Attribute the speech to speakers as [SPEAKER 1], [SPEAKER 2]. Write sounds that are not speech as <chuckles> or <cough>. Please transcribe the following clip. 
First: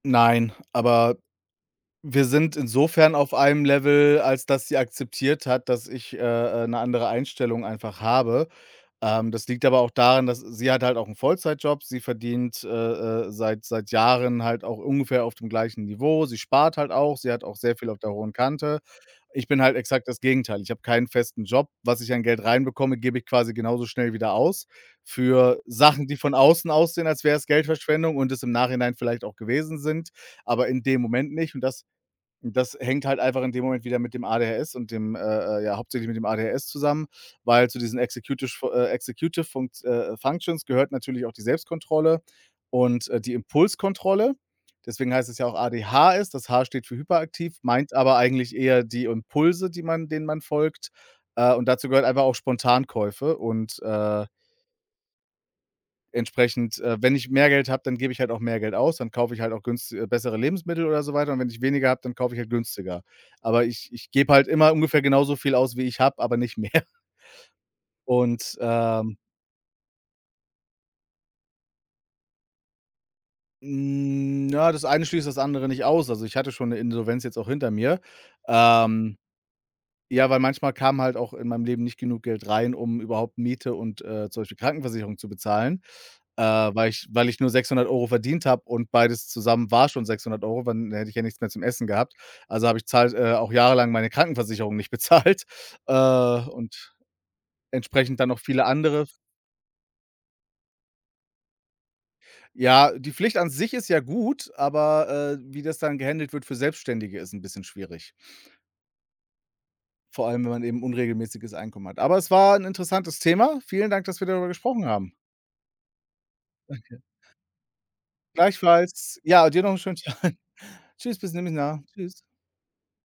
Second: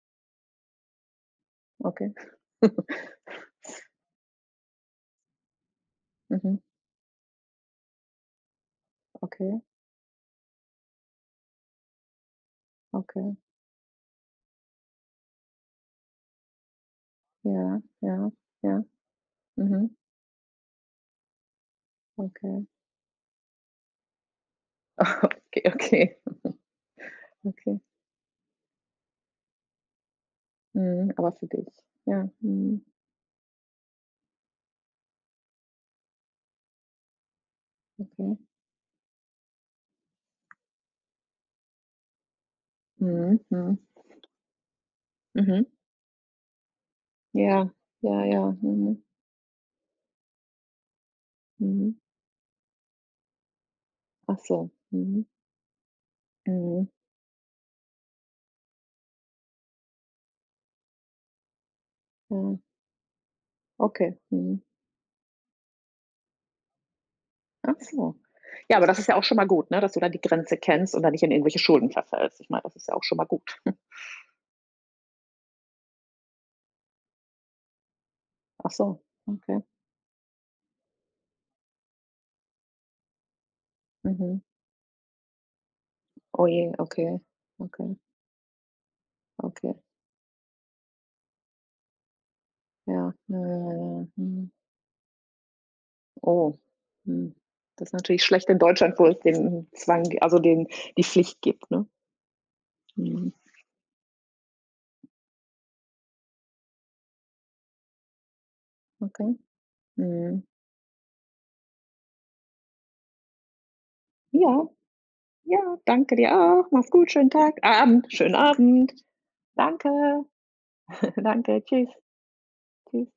[SPEAKER 1] Nein, aber
[SPEAKER 2] Okay.
[SPEAKER 1] wir sind insofern auf einem
[SPEAKER 2] <chuckles>
[SPEAKER 1] Level, als dass sie akzeptiert hat, dass ich,
[SPEAKER 2] Mhm.
[SPEAKER 1] äh, äh, 'ne andere Einstellung einfach habe. Ähm, das
[SPEAKER 2] Okay.
[SPEAKER 1] liegt aber auch daran, dass sie hat halt auch 'n Vollzeitjob. Sie verdient, äh, äh,
[SPEAKER 2] Okay.
[SPEAKER 1] seit seit Jahren halt auch ungefähr auf dem gleichen Niveau. Sie spart halt auch, sie hat auch sehr
[SPEAKER 2] Ja,
[SPEAKER 1] viel auf der
[SPEAKER 2] ja,
[SPEAKER 1] hohen Kante.
[SPEAKER 2] ja.
[SPEAKER 1] Ich bin halt
[SPEAKER 2] Mhm.
[SPEAKER 1] exakt das Gegenteil. Ich habe keinen festen Job. Was ich an Geld
[SPEAKER 2] Okay.
[SPEAKER 1] reinbekomme, gebe ich quasi genauso schnell wieder aus für
[SPEAKER 2] Okay,
[SPEAKER 1] Sachen,
[SPEAKER 2] okay.
[SPEAKER 1] die von außen aussehen, als
[SPEAKER 2] <chuckles>
[SPEAKER 1] wär's
[SPEAKER 2] Okay.
[SPEAKER 1] Geldverschwendung und es im Nachhinein vielleicht auch gewesen sind, aber in dem
[SPEAKER 2] Mhm, aber
[SPEAKER 1] Moment
[SPEAKER 2] für
[SPEAKER 1] nicht und
[SPEAKER 2] dich.
[SPEAKER 1] das
[SPEAKER 2] Ja,
[SPEAKER 1] das
[SPEAKER 2] mhm.
[SPEAKER 1] hängt halt einfach in dem Moment wieder mit dem ADHS und dem, äh, äh ja hauptsächlich mit dem ADHS zusammen, weil zu diesen
[SPEAKER 2] Okay.
[SPEAKER 1] Executish fu äh, Executive Funkt äh, äh, Functions gehört natürlich auch die Selbstkontrolle und, äh, die
[SPEAKER 2] Mhm, mhm.
[SPEAKER 1] Impulskontrolle. Deswegen heißt es ja auch
[SPEAKER 2] Mhm.
[SPEAKER 1] ADHS. Das H steht für hyperaktiv,
[SPEAKER 2] Ja,
[SPEAKER 1] meint aber
[SPEAKER 2] ja, ja,
[SPEAKER 1] eigentlich eher
[SPEAKER 2] mhm.
[SPEAKER 1] die Impulse, die man denen man folgt. Äh, und dazu
[SPEAKER 2] Mhm.
[SPEAKER 1] gehört einfach auch Spontankäufe und, äh
[SPEAKER 2] Ach so, mhm.
[SPEAKER 1] entsprechend,
[SPEAKER 2] Mhm.
[SPEAKER 1] äh, wenn ich mehr Geld habe, dann gebe ich halt auch mehr Geld aus. Dann kaufe ich halt auch günsti äh, bessere Lebensmittel oder so weiter und wenn ich weniger habe, dann kaufe ich halt
[SPEAKER 2] Mhm.
[SPEAKER 1] günstiger. Aber ich ich
[SPEAKER 2] Okay,
[SPEAKER 1] gebe halt
[SPEAKER 2] mhm.
[SPEAKER 1] immer ungefähr genauso viel aus, wie ich habe, aber nicht mehr.
[SPEAKER 2] Ach so.
[SPEAKER 1] Und,
[SPEAKER 2] Ja, aber das ist ja
[SPEAKER 1] ähm
[SPEAKER 2] auch schon mal gut, ne, dass du da die Grenze kennst und dann nicht in irgendwelche Schulden verfällst. Ich meine, das ist ja auch schon mal gut. <chuckles>
[SPEAKER 1] N ja, das eine schließt das andere nicht aus. Also, ich hatte schon 'ne Insolvenz jetzt auch hinter mir.
[SPEAKER 2] Ach so,
[SPEAKER 1] Ähm,
[SPEAKER 2] okay.
[SPEAKER 1] ja, weil manchmal kam halt auch in meinem Leben nicht genug Geld rein, um überhaupt Miete und, äh,
[SPEAKER 2] Mhm.
[SPEAKER 1] zum Beispiel Krankenversicherung zu bezahlen, äh,
[SPEAKER 2] Oh je,
[SPEAKER 1] weil ich
[SPEAKER 2] okay,
[SPEAKER 1] weil ich nur sechshundert
[SPEAKER 2] okay.
[SPEAKER 1] Euro verdient habe und beides zusammen
[SPEAKER 2] Okay.
[SPEAKER 1] war schon 600 €, wenn hätte ich ja nichts mehr zum Essen gehabt. Also habe ich
[SPEAKER 2] Ja.
[SPEAKER 1] zahlt äh,
[SPEAKER 2] Ja, ja,
[SPEAKER 1] auch
[SPEAKER 2] ja,
[SPEAKER 1] jahrelang
[SPEAKER 2] ja,
[SPEAKER 1] meine
[SPEAKER 2] mhm.
[SPEAKER 1] Krankenversicherung nicht bezahlt, äh,
[SPEAKER 2] Oh,
[SPEAKER 1] und
[SPEAKER 2] hm. Das ist
[SPEAKER 1] entsprechend
[SPEAKER 2] natürlich
[SPEAKER 1] dann noch
[SPEAKER 2] schlecht in
[SPEAKER 1] viele
[SPEAKER 2] Deutschland,
[SPEAKER 1] andere
[SPEAKER 2] wo es den Zwang gi also den die Pflicht gibt, ne?
[SPEAKER 1] Ja, die
[SPEAKER 2] Mhm.
[SPEAKER 1] Pflicht an sich ist ja gut, aber, äh, wie das dann gehändelt wird für Selbstständige, ist 'n bisschen schwierig.
[SPEAKER 2] Okay.
[SPEAKER 1] Vor allem,
[SPEAKER 2] Mhm.
[SPEAKER 1] wenn man eben unregelmäßiges Einkommen hat. Aber es war 'n interessantes Thema. Vielen Dank, dass wir darüber
[SPEAKER 2] Ja.
[SPEAKER 1] gesprochen haben.
[SPEAKER 2] Ja, danke dir auch. Mach's
[SPEAKER 1] Okay.
[SPEAKER 2] gut. Schönen Tag A Abend. Schönen Abend.
[SPEAKER 1] Gleichfalls. Ja, dir noch 'n
[SPEAKER 2] Danke.
[SPEAKER 1] schönen Tag. Tschüss,
[SPEAKER 2] <chuckles>
[SPEAKER 1] bis
[SPEAKER 2] Danke.
[SPEAKER 1] <unintelligible>
[SPEAKER 2] Tschüss.
[SPEAKER 1] Tschüss.
[SPEAKER 2] Tschüss.